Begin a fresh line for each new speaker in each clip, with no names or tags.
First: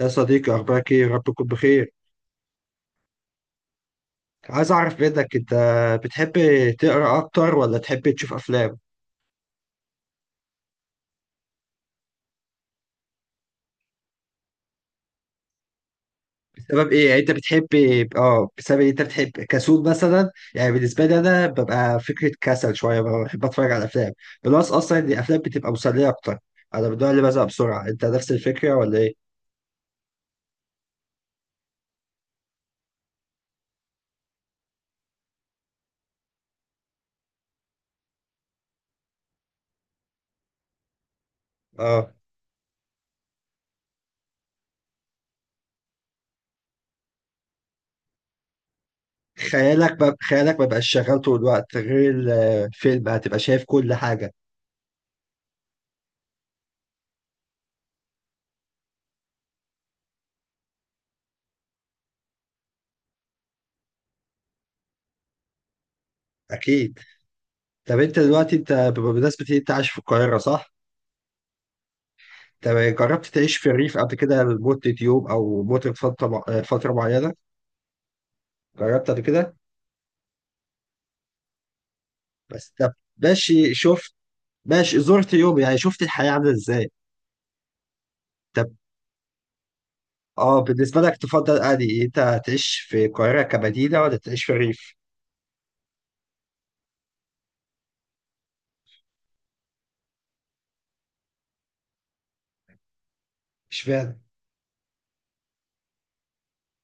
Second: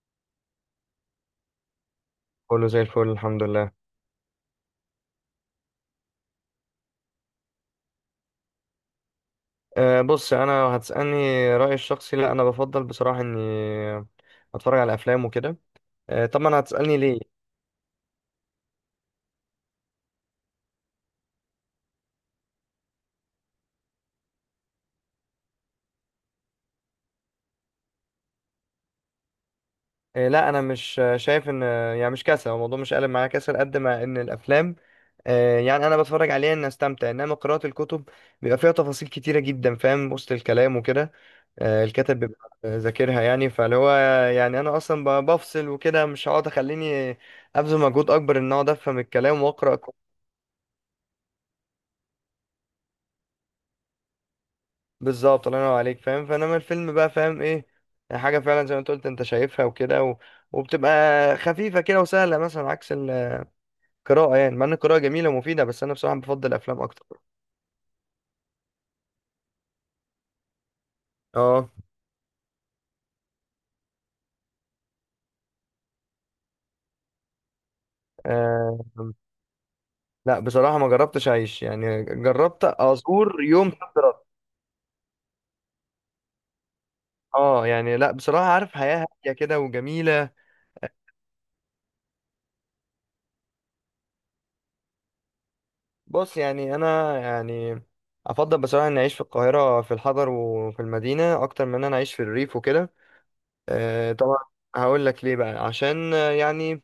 يا صديقي، أخبارك إيه؟ يا رب تكون بخير.
كله زي الفل الحمد لله.
عايز أعرف منك، أنت بتحب تقرأ أكتر ولا تحب تشوف أفلام؟
بص انا هتسالني رايي الشخصي، لا انا بفضل بصراحه اني اتفرج على افلام وكده. طبعا
بسبب
هتسالني
إيه؟
ليه.
يعني أنت بتحب آه بسبب إيه أنت بتحب كسول مثلا؟ يعني بالنسبة لي أنا ببقى فكرة كسل شوية، بحب أتفرج على أفلام، بلس أصلا إن الأفلام بتبقى مسلية أكتر. أنا من النوع اللي بزهق بسرعة، أنت نفس الفكرة ولا إيه؟
لا انا مش شايف ان، يعني مش كسل هو الموضوع، مش قالب معايا كسل قد ما ان الافلام، يعني انا بتفرج عليها ان استمتع، انما قراءه الكتب بيبقى فيها تفاصيل كتيره جدا، فاهم، وسط الكلام وكده.
آه،
الكاتب بيبقى ذاكرها يعني، فاللي هو يعني انا اصلا بفصل وكده، مش هقعد اخليني ابذل مجهود اكبر ان اقعد افهم الكلام واقرا.
خيالك ما بقاش شغال طول الوقت غير الفيلم، هتبقى شايف كل حاجة.
بالظبط، الله ينور عليك فاهم، فانما الفيلم بقى فاهم ايه يعني، حاجه فعلا زي ما انت قلت انت شايفها وكده وبتبقى خفيفه كده وسهله، مثلا عكس القراءه يعني، مع ان القراءه جميله ومفيده، بس انا بصراحه بفضل الافلام
أكيد.
اكتر.
طب أنت دلوقتي أنت بمناسبة إن أنت عايش في القاهرة، صح؟
اه.
طب جربت تعيش في الريف قبل كده لمدة يوم أو مدة فترة معينة؟
آه...
جربت قبل كده؟
لا بصراحه ما جربتش اعيش، يعني جربت
بس طب
ازور يوم
ماشي،
صد
شفت
رد.
ماشي زرت يوم، يعني شفت الحياة عاملة إزاي؟
اه يعني لا، بصراحه
طب،
عارف حياه هاديه كده وجميله.
اه بالنسبة لك تفضل أنهي، أنت تعيش في القاهرة كمدينة ولا تعيش في الريف؟
بص يعني انا، يعني افضل بصراحه اني اعيش في القاهره في الحضر وفي المدينه اكتر من ان انا اعيش في الريف وكده.
اشمعنى؟
طبعا هقول لك ليه بقى، عشان آه، يعني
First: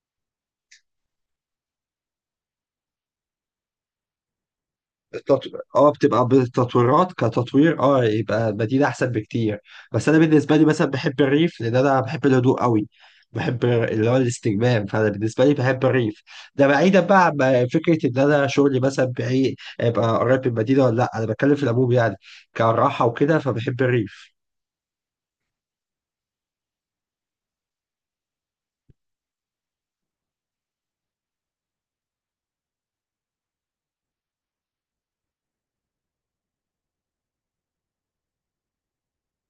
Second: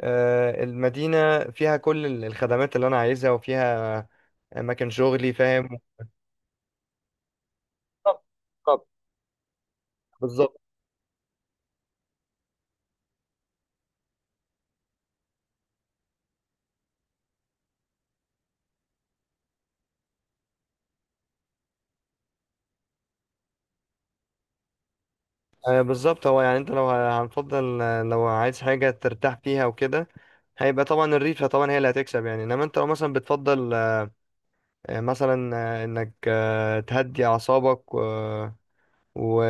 آه، المدينة فيها كل الخدمات اللي أنا عايزها، وفيها أماكن شغلي
التط-
فاهم.
اه، بتبقى بالتطويرات، كتطوير
بالظبط.
يبقى مدينة
بالظبط.
احسن بكتير. بس انا بالنسبة
بالظبط.
لي مثلا بحب الريف لان انا بحب الهدوء قوي. بحب اللي هو الاستجمام، فانا بالنسبة لي بحب الريف. ده بعيدا بقى عن فكرة ان انا شغلي مثلا بعيد ابقى قريب من المدينة ولا لا، انا بتكلم في العموم يعني، كراحة وكده فبحب الريف.
بالظبط، هو يعني أنت لو هنفضل، لو عايز حاجة ترتاح فيها وكده، هيبقى طبعا الريفة، طبعا هي اللي هتكسب يعني، إنما أنت لو مثلا بتفضل مثلا إنك تهدي أعصابك و...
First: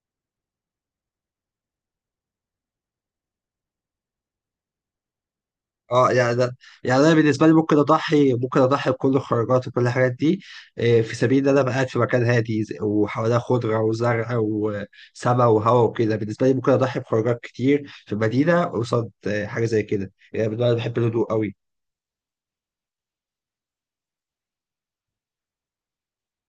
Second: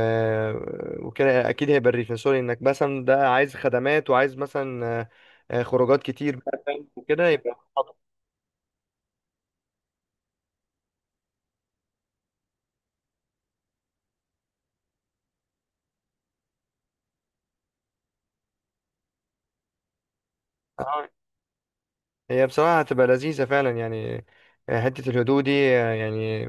وكده، اكيد هيبقى الريفنسوري، انك مثلا ده عايز خدمات وعايز مثلا خروجات
اه يعني
كتير
ده،
بقى فاهم؟
يعني انا
وكده
بالنسبه لي
يبقى
ممكن
خطر.
اضحي ممكن اضحي بكل الخروجات وكل الحاجات دي، في سبيل ان انا ابقى قاعد في مكان هادي، وحواليها خضره وزرع وسماء وهواء وكده. بالنسبه لي ممكن اضحي بخروجات كتير في المدينه قصاد حاجه زي كده، يعني بالنسبه لي أنا بحب
آه،
الهدوء قوي.
هي بصراحة هتبقى لذيذة فعلا يعني، حتة الهدوء دي يعني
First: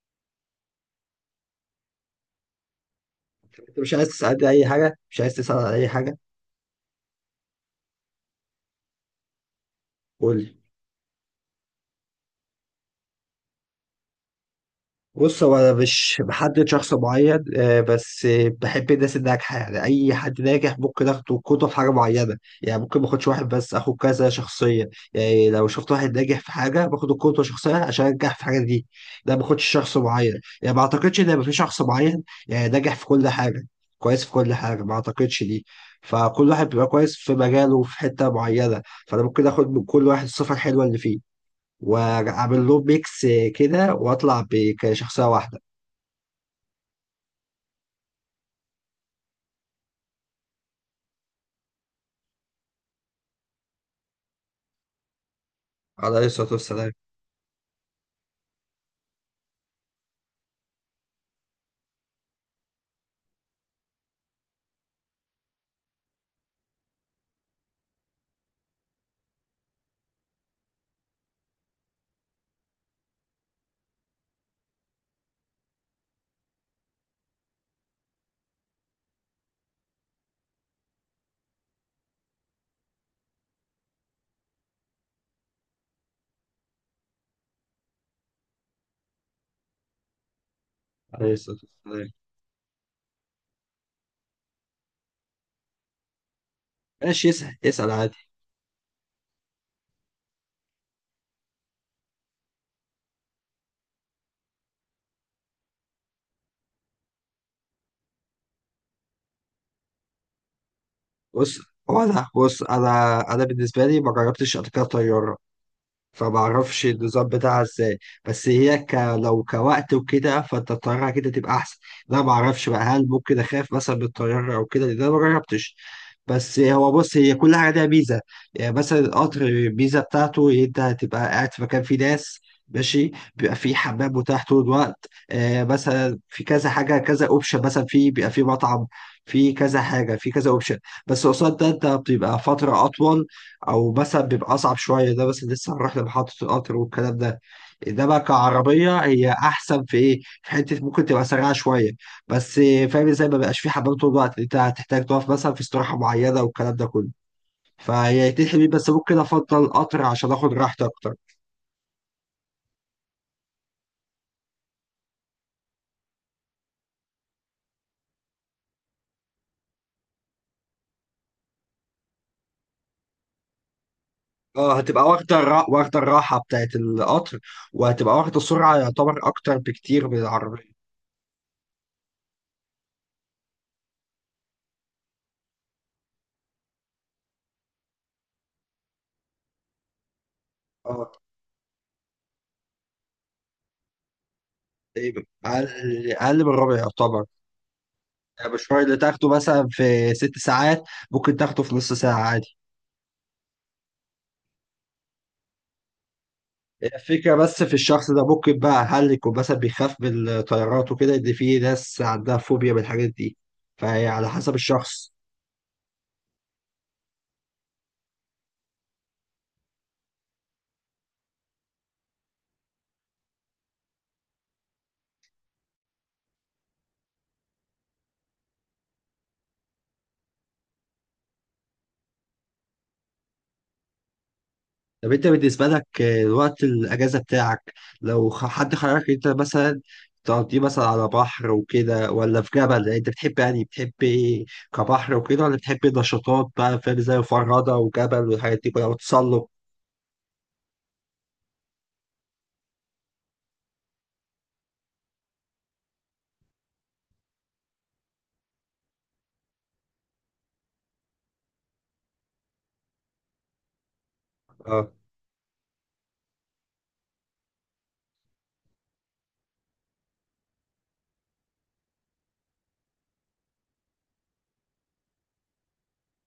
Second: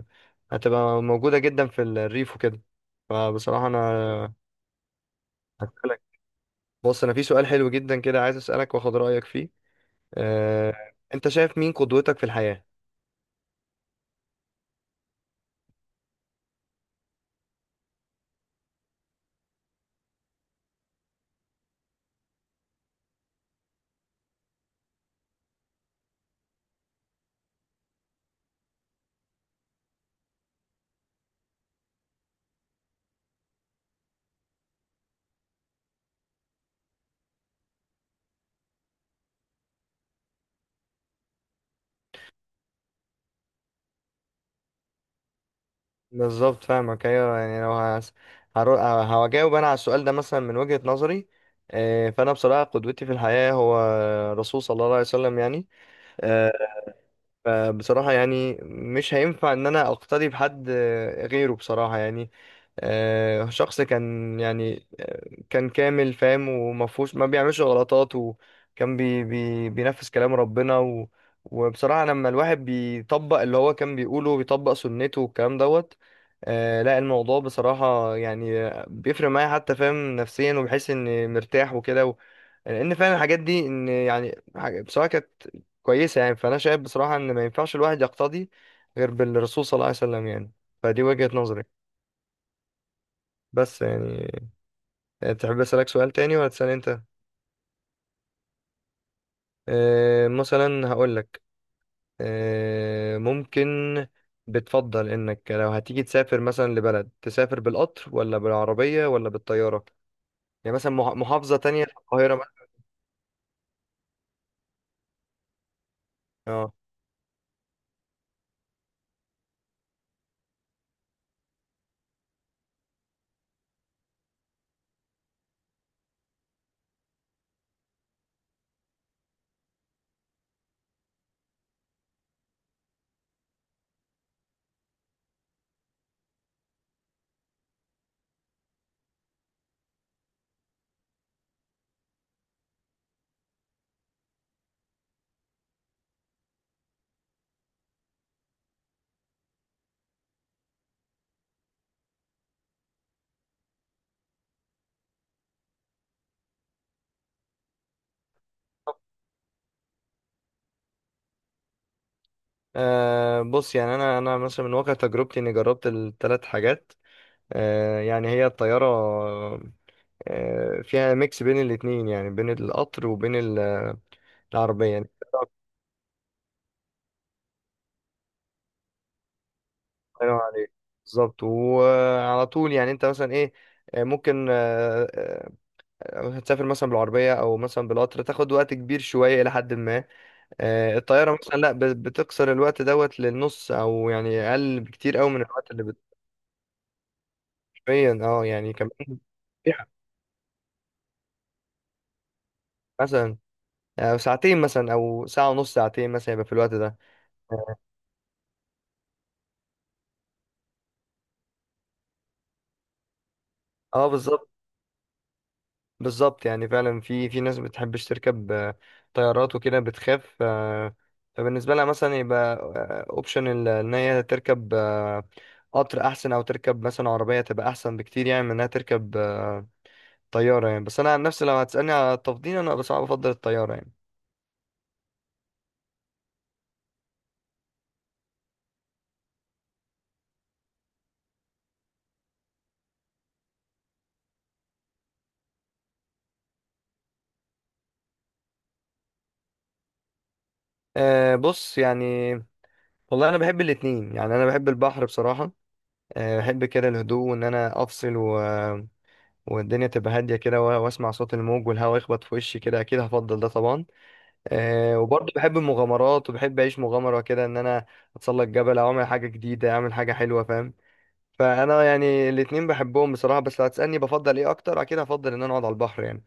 هتبقى موجودة جدا في الريف وكده، فبصراحة
انت مش عايز
أنا
تسالني اي حاجه؟ مش عايز تسال عن اي
هسألك.
حاجه؟
بص أنا في سؤال حلو جدا كده، عايز أسألك وآخد رأيك فيه.
قول لي.
آه، أنت شايف مين قدوتك في الحياة؟
بص، هو انا مش بحدد شخص معين، بس بحب الناس الناجحه، يعني اي حد ناجح ممكن اخده قدوه في حاجه معينه. يعني ممكن ما اخدش واحد، بس اخد كذا شخصيه. يعني لو شفت واحد ناجح في حاجه باخد القدوه شخصيه عشان انجح في حاجه دي. ده ما باخدش شخص معين. يعني ما اعتقدش ان يبقى في شخص معين يعني ناجح في كل حاجه، كويس في كل حاجه، ما اعتقدش دي. فكل واحد بيبقى كويس في مجاله، في حته معينه. فانا ممكن اخد من كل واحد الصفه الحلوه اللي فيه، واعمل له ميكس كده واطلع كشخصيه واحده.
بالظبط فاهمك، ايوه يعني لو هجاوب انا على السؤال ده مثلا من وجهة نظري، فانا بصراحه قدوتي في الحياه هو الرسول صلى الله عليه وسلم يعني.
عليه الصلاه
آه،
والسلام.
فبصراحه يعني مش هينفع ان انا اقتدي بحد غيره بصراحه يعني، شخص كان يعني كان كامل فاهم، ومفهوش، ما بيعملش غلطات، وكان بي بي بينفذ كلام ربنا وبصراحة لما الواحد بيطبق اللي هو كان بيقوله وبيطبق سنته والكلام دوت. لا الموضوع بصراحة يعني بيفرق معايا، حتى فاهم، نفسيا، وبحس اني مرتاح وكده لان فعلا الحاجات دي ان يعني بصراحة كانت كويسة يعني، فانا شايف بصراحة ان ما ينفعش الواحد يقتدي غير بالرسول صلى الله عليه وسلم يعني، فدي وجهة
عليه الصلاه
نظري.
والسلام.
بس يعني تحب أسألك سؤال تاني ولا تسأل أنت؟
ماشي، اسال عادي.
مثلا هقولك ممكن، بتفضل إنك لو هتيجي تسافر مثلا لبلد تسافر بالقطر ولا بالعربية ولا بالطيارة؟ يعني مثلا محافظة
بص،
تانية في
هو انا،
القاهرة
بص
مثلا.
انا، انا بالنسبه لي ما جربتش قبل كده طياره،
اه.
فمعرفش النظام بتاعها ازاي. بس هي ك... لو كوقت وكده فانت الطيارة كده تبقى احسن. لا معرفش بقى، هل ممكن اخاف مثلا من الطيارة او كده لان انا مجربتش. بس هو بص، هي كل حاجة ليها ميزة. يعني مثلا القطر، الميزة بتاعته إن انت هتبقى قاعد في مكان فيه ناس ماشي، بيبقى فيه حمام متاح طول الوقت. مثلا في كذا حاجة، كذا اوبشن، مثلا في، بيبقى فيه مطعم، في كذا حاجة، في كذا اوبشن. بس قصاد ده انت بتبقى فترة أطول، او مثلا بيبقى اصعب شويه. ده بس لسه هنروح لمحطه القطر والكلام ده. ده بقى كعربيه، هي احسن في ايه، في حته ممكن تبقى سريعه شويه. بس فاهم ازاي، ما بقاش في حمام طول الوقت، انت هتحتاج تقف مثلا في استراحه معينه والكلام ده كله. فهي تحلي بيه، بس ممكن افضل القطر عشان اخد راحتي اكتر.
بص يعني أنا مثلا من واقع تجربتي إني جربت الثلاث حاجات، يعني هي الطيارة فيها ميكس بين الاتنين، يعني بين القطر وبين
اه،
العربية
هتبقى
يعني.
واخده الراحه بتاعت القطر، وهتبقى واخده السرعه، يعتبر اكتر بكتير من
الله ينور
العربيه.
عليك، بالظبط وعلى طول يعني، انت مثلا ايه آه، ممكن آه، آه، هتسافر مثلا بالعربية أو مثلا بالقطر تاخد وقت كبير شوية إلى حد ما،
اه،
الطيارة مثلا لأ، بتقصر الوقت دوت للنص، أو يعني أقل بكتير
تقريباً
أوي من الوقت اللي
اقل. أقل من الربع يعتبر.
بتقريبا، اه يعني
المشوار اللي
كمان،
تاخده مثلا في ست ساعات، ممكن تاخده في نص ساعة عادي.
مثلا ساعتين مثلا أو ساعة ونص، ساعتين مثلا، يبقى في الوقت ده.
الفكرة بس في
اه،
الشخص ده، ممكن بقى هل يكون مثلا بيخاف من الطيارات وكده، ان في ناس عندها فوبيا من الحاجات دي. فهي على
بالظبط.
حسب الشخص.
بالظبط يعني فعلا في ناس بتحبش تركب طيارات وكده، بتخاف فبالنسبة لها مثلا يبقى اوبشن ان هي تركب قطر احسن، او تركب مثلا عربية تبقى احسن بكتير، يعني من انها تركب طيارة يعني، بس انا عن نفسي لو هتسألني على التفضيل، انا بس بفضل الطيارة يعني.
طب انت بالنسبة لك، وقت الأجازة بتاعك، لو حد خيرك، انت مثلا تقضيه مثلا على بحر وكده ولا في جبل، يعني انت بتحب، يعني بتحب ايه؟ كبحر وكده ولا بتحب نشاطات، بقى فاهم، زي الفرادة وجبل والحاجات دي كلها وتسلق.
بص يعني والله انا بحب الاتنين، يعني انا بحب البحر بصراحة، بحب كده الهدوء وان انا افصل والدنيا تبقى هادية كده واسمع صوت الموج والهواء يخبط في وشي كده، اكيد هفضل ده طبعا. وبرضه بحب المغامرات وبحب اعيش مغامره كده، ان انا اتسلق جبل او اعمل حاجه جديده، اعمل حاجه حلوه فاهم، فانا يعني الاتنين بحبهم بصراحه، بس لو هتسالني بفضل ايه اكتر، اكيد هفضل ان انا اقعد على البحر يعني.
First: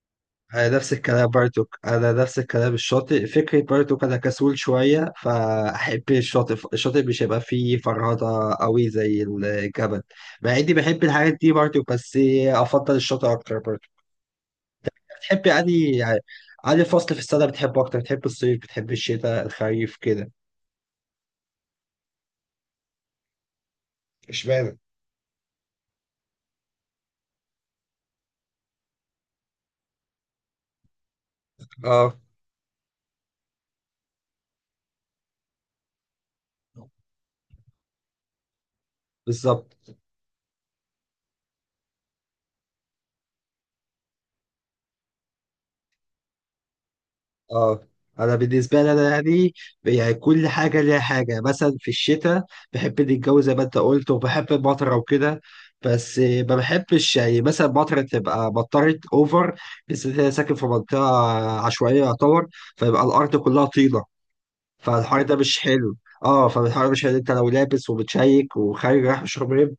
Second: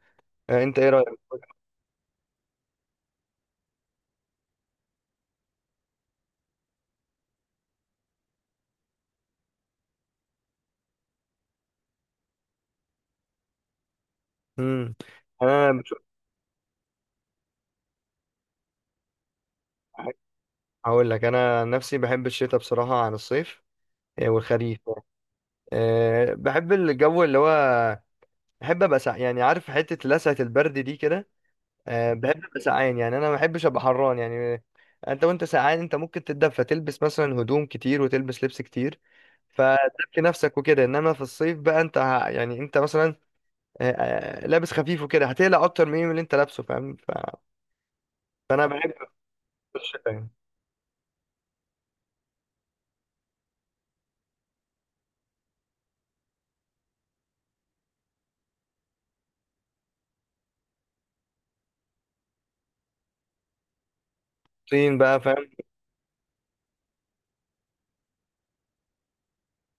انت ايه رايك؟
انا نفس الكلام، الشاطئ فكرة بارتوك. انا كسول شوية فاحب الشاطئ. الشاطئ مش هيبقى فيه فرهضة قوي زي الجبل. مع اني بحب الحاجات دي برضه، بس افضل الشاطئ اكتر برضه.
امم
بتحب
انا
يعني
بشوف،
يعني أنهي فصل في السنة بتحبه اكتر؟ بتحب الصيف، بتحب الشتاء، الخريف كده؟
هقول لك، انا عن نفسي بحب الشتاء بصراحه عن الصيف،
اشمعنى؟
والخريف. بحب الجو اللي هو، بحب ابقى يعني عارف، حته لسعه البرد دي كده.
اه،
بحب ابقى سقعان يعني، انا ما بحبش ابقى حران يعني، انت وانت سقعان انت ممكن تتدفى، تلبس مثلا هدوم كتير وتلبس لبس كتير،
بالظبط.
فتدفي نفسك وكده، انما في الصيف بقى انت يعني انت مثلا أه آه، لابس خفيف وكده، هتقلق اكتر من اللي انت لابسه فاهم،
اه انا
فانا
بالنسبه لي
بحب
انا، يعني
الشتاء
يعني
يعني.
كل حاجه ليها حاجه. مثلا في الشتاء بحب الجو زي ما انت قلت، وبحب المطره وكده. بس ما بحبش يعني مثلا المطره تبقى مطرت اوفر، بالذات إن انا ساكن في منطقه عشوائيه يعتبر، فيبقى الارض كلها طينه.
طين بقى
فالحر ده
فاهم؟
مش حلو. اه فالحر ده مش حلو، انت لو لابس ومتشيك وخارج رايح مشروب،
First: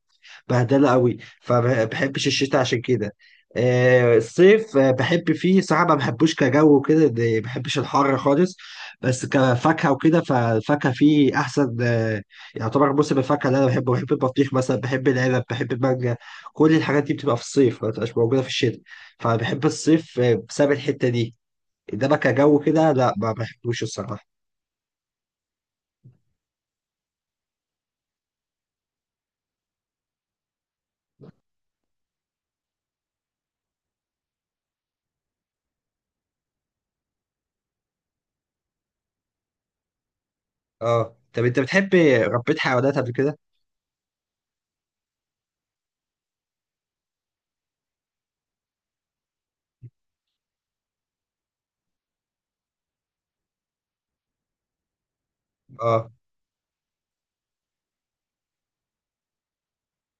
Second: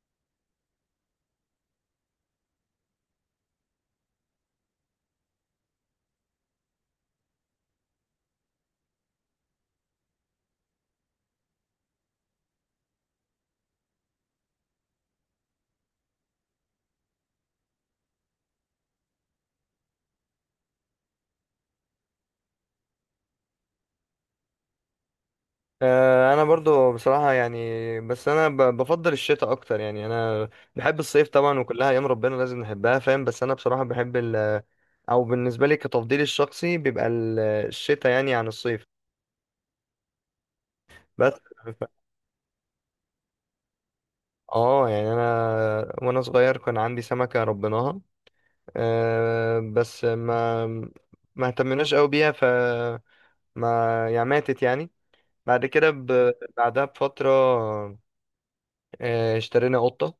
بهدله قوي، فما بحبش الشتاء عشان كده. الصيف بحب فيه صراحه، ما بحبوش كجو وكده، ما بحبش الحر خالص. بس كفاكهه وكده، فالفاكهه فيه احسن. يعتبر موسم الفاكهه اللي انا بحبه، بحب البطيخ مثلا، بحب العنب، بحب المانجا. كل الحاجات دي بتبقى في الصيف، ما بتبقاش موجوده في الشتاء، فبحب الصيف بسبب الحته دي. انما كجو كده لا، ما بحبوش الصراحه.
انا برضو بصراحة يعني، بس انا بفضل الشتاء اكتر يعني، انا بحب الصيف طبعا، وكلها ايام ربنا لازم نحبها فاهم، بس انا بصراحة بحب او بالنسبة لي كتفضيلي الشخصي بيبقى الشتاء يعني عن الصيف.
اه
بس
طب انت
ف-
بتحب، ربيت حيوانات قبل كده؟
اه يعني انا وانا صغير كان عندي سمكة ربيناها، بس ما اهتمناش قوي بيها، ف ما يعني ماتت يعني، بعد كده
اه،
بعدها بفترة. اشترينا قطة،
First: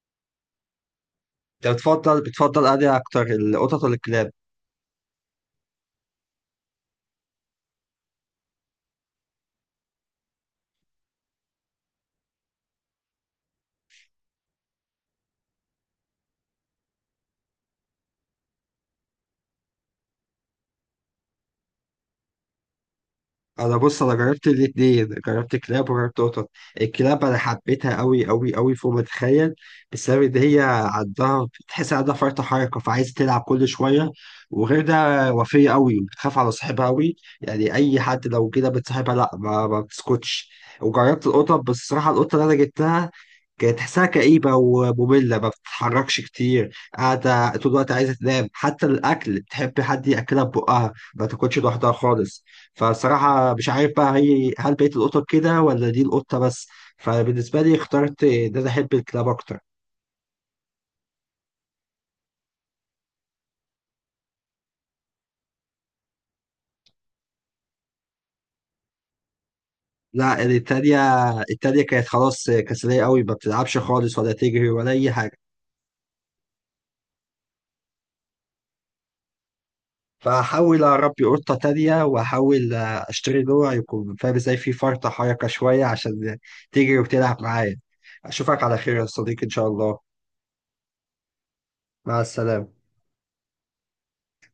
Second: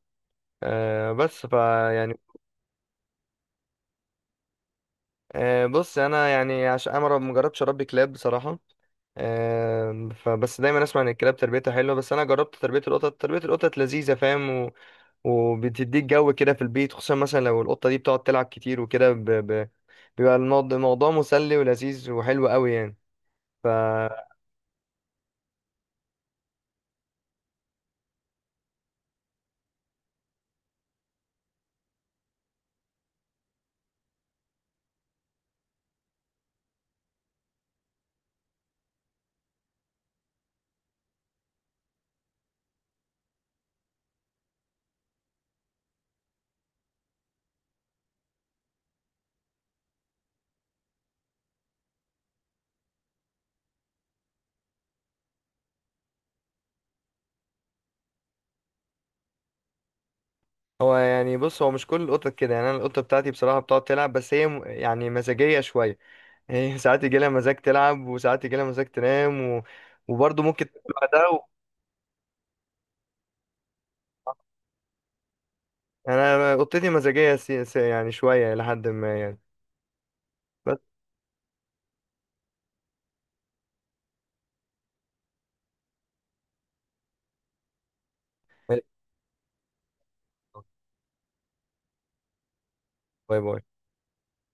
بس ف،
انت بتفضل انهي اكتر، القطط ولا الكلاب؟
بص انا يعني عشان انا ما جربتش اربي كلاب بصراحه، فبس دايما اسمع ان الكلاب تربيتها حلوه، بس انا جربت تربيه القطط، تربيه القطط لذيذه فاهم وبتديك جو كده في البيت، خصوصا مثلا لو القطه دي بتقعد تلعب كتير وكده، بيبقى الموضوع مسلي ولذيذ وحلو قوي يعني.
انا بص، انا
فهو
جربت الاتنين، جربت كلاب وجربت قطط. الكلاب انا حبيتها قوي قوي قوي، فوق ما تتخيل. بسبب ان هي عندها فرط حركه، فعايزه تلعب كل شويه. وغير ده، وفيه قوي بتخاف على صاحبها قوي، يعني اي حد لو كده بتصاحبها لا، ما بتسكتش. وجربت القطط، بس الصراحه القطه اللي انا جبتها كانت تحسها كئيبة ومملة، ما بتتحركش كتير، قاعدة طول الوقت، عايزة تنام، حتى الأكل بتحب حد يأكلها ببقها، ما تاكلش لوحدها خالص. فالصراحة مش عارف بقى هي، هل بقية القطط كده ولا دي القطة بس؟ فبالنسبة لي اخترت إن أنا أحب الكلاب أكتر.
يعني بص، هو مش كل القطط كده يعني، انا القطه بتاعتي بصراحه بتقعد تلعب، بس هي يعني مزاجيه شويه، هي ساعات يجي لها مزاج تلعب، وساعات يجي لها مزاج تنام
لا،
وبرضه ممكن تاكل
التانية،
بعدها.
التانية كانت خلاص كسلية قوي، ما بتلعبش خالص ولا تجري ولا أي حاجة.
أنا اوضتي مزاجيه يعني شويه لحد ما يعني، بس.
فأحاول أربي قطة تانية، وأحاول أشتري نوع يكون، فاهم إزاي، في فرطة حركة شوية، عشان تجري وتلعب معايا. أشوفك على
باي.
خير يا صديقي إن شاء الله. مع السلامة.
باي.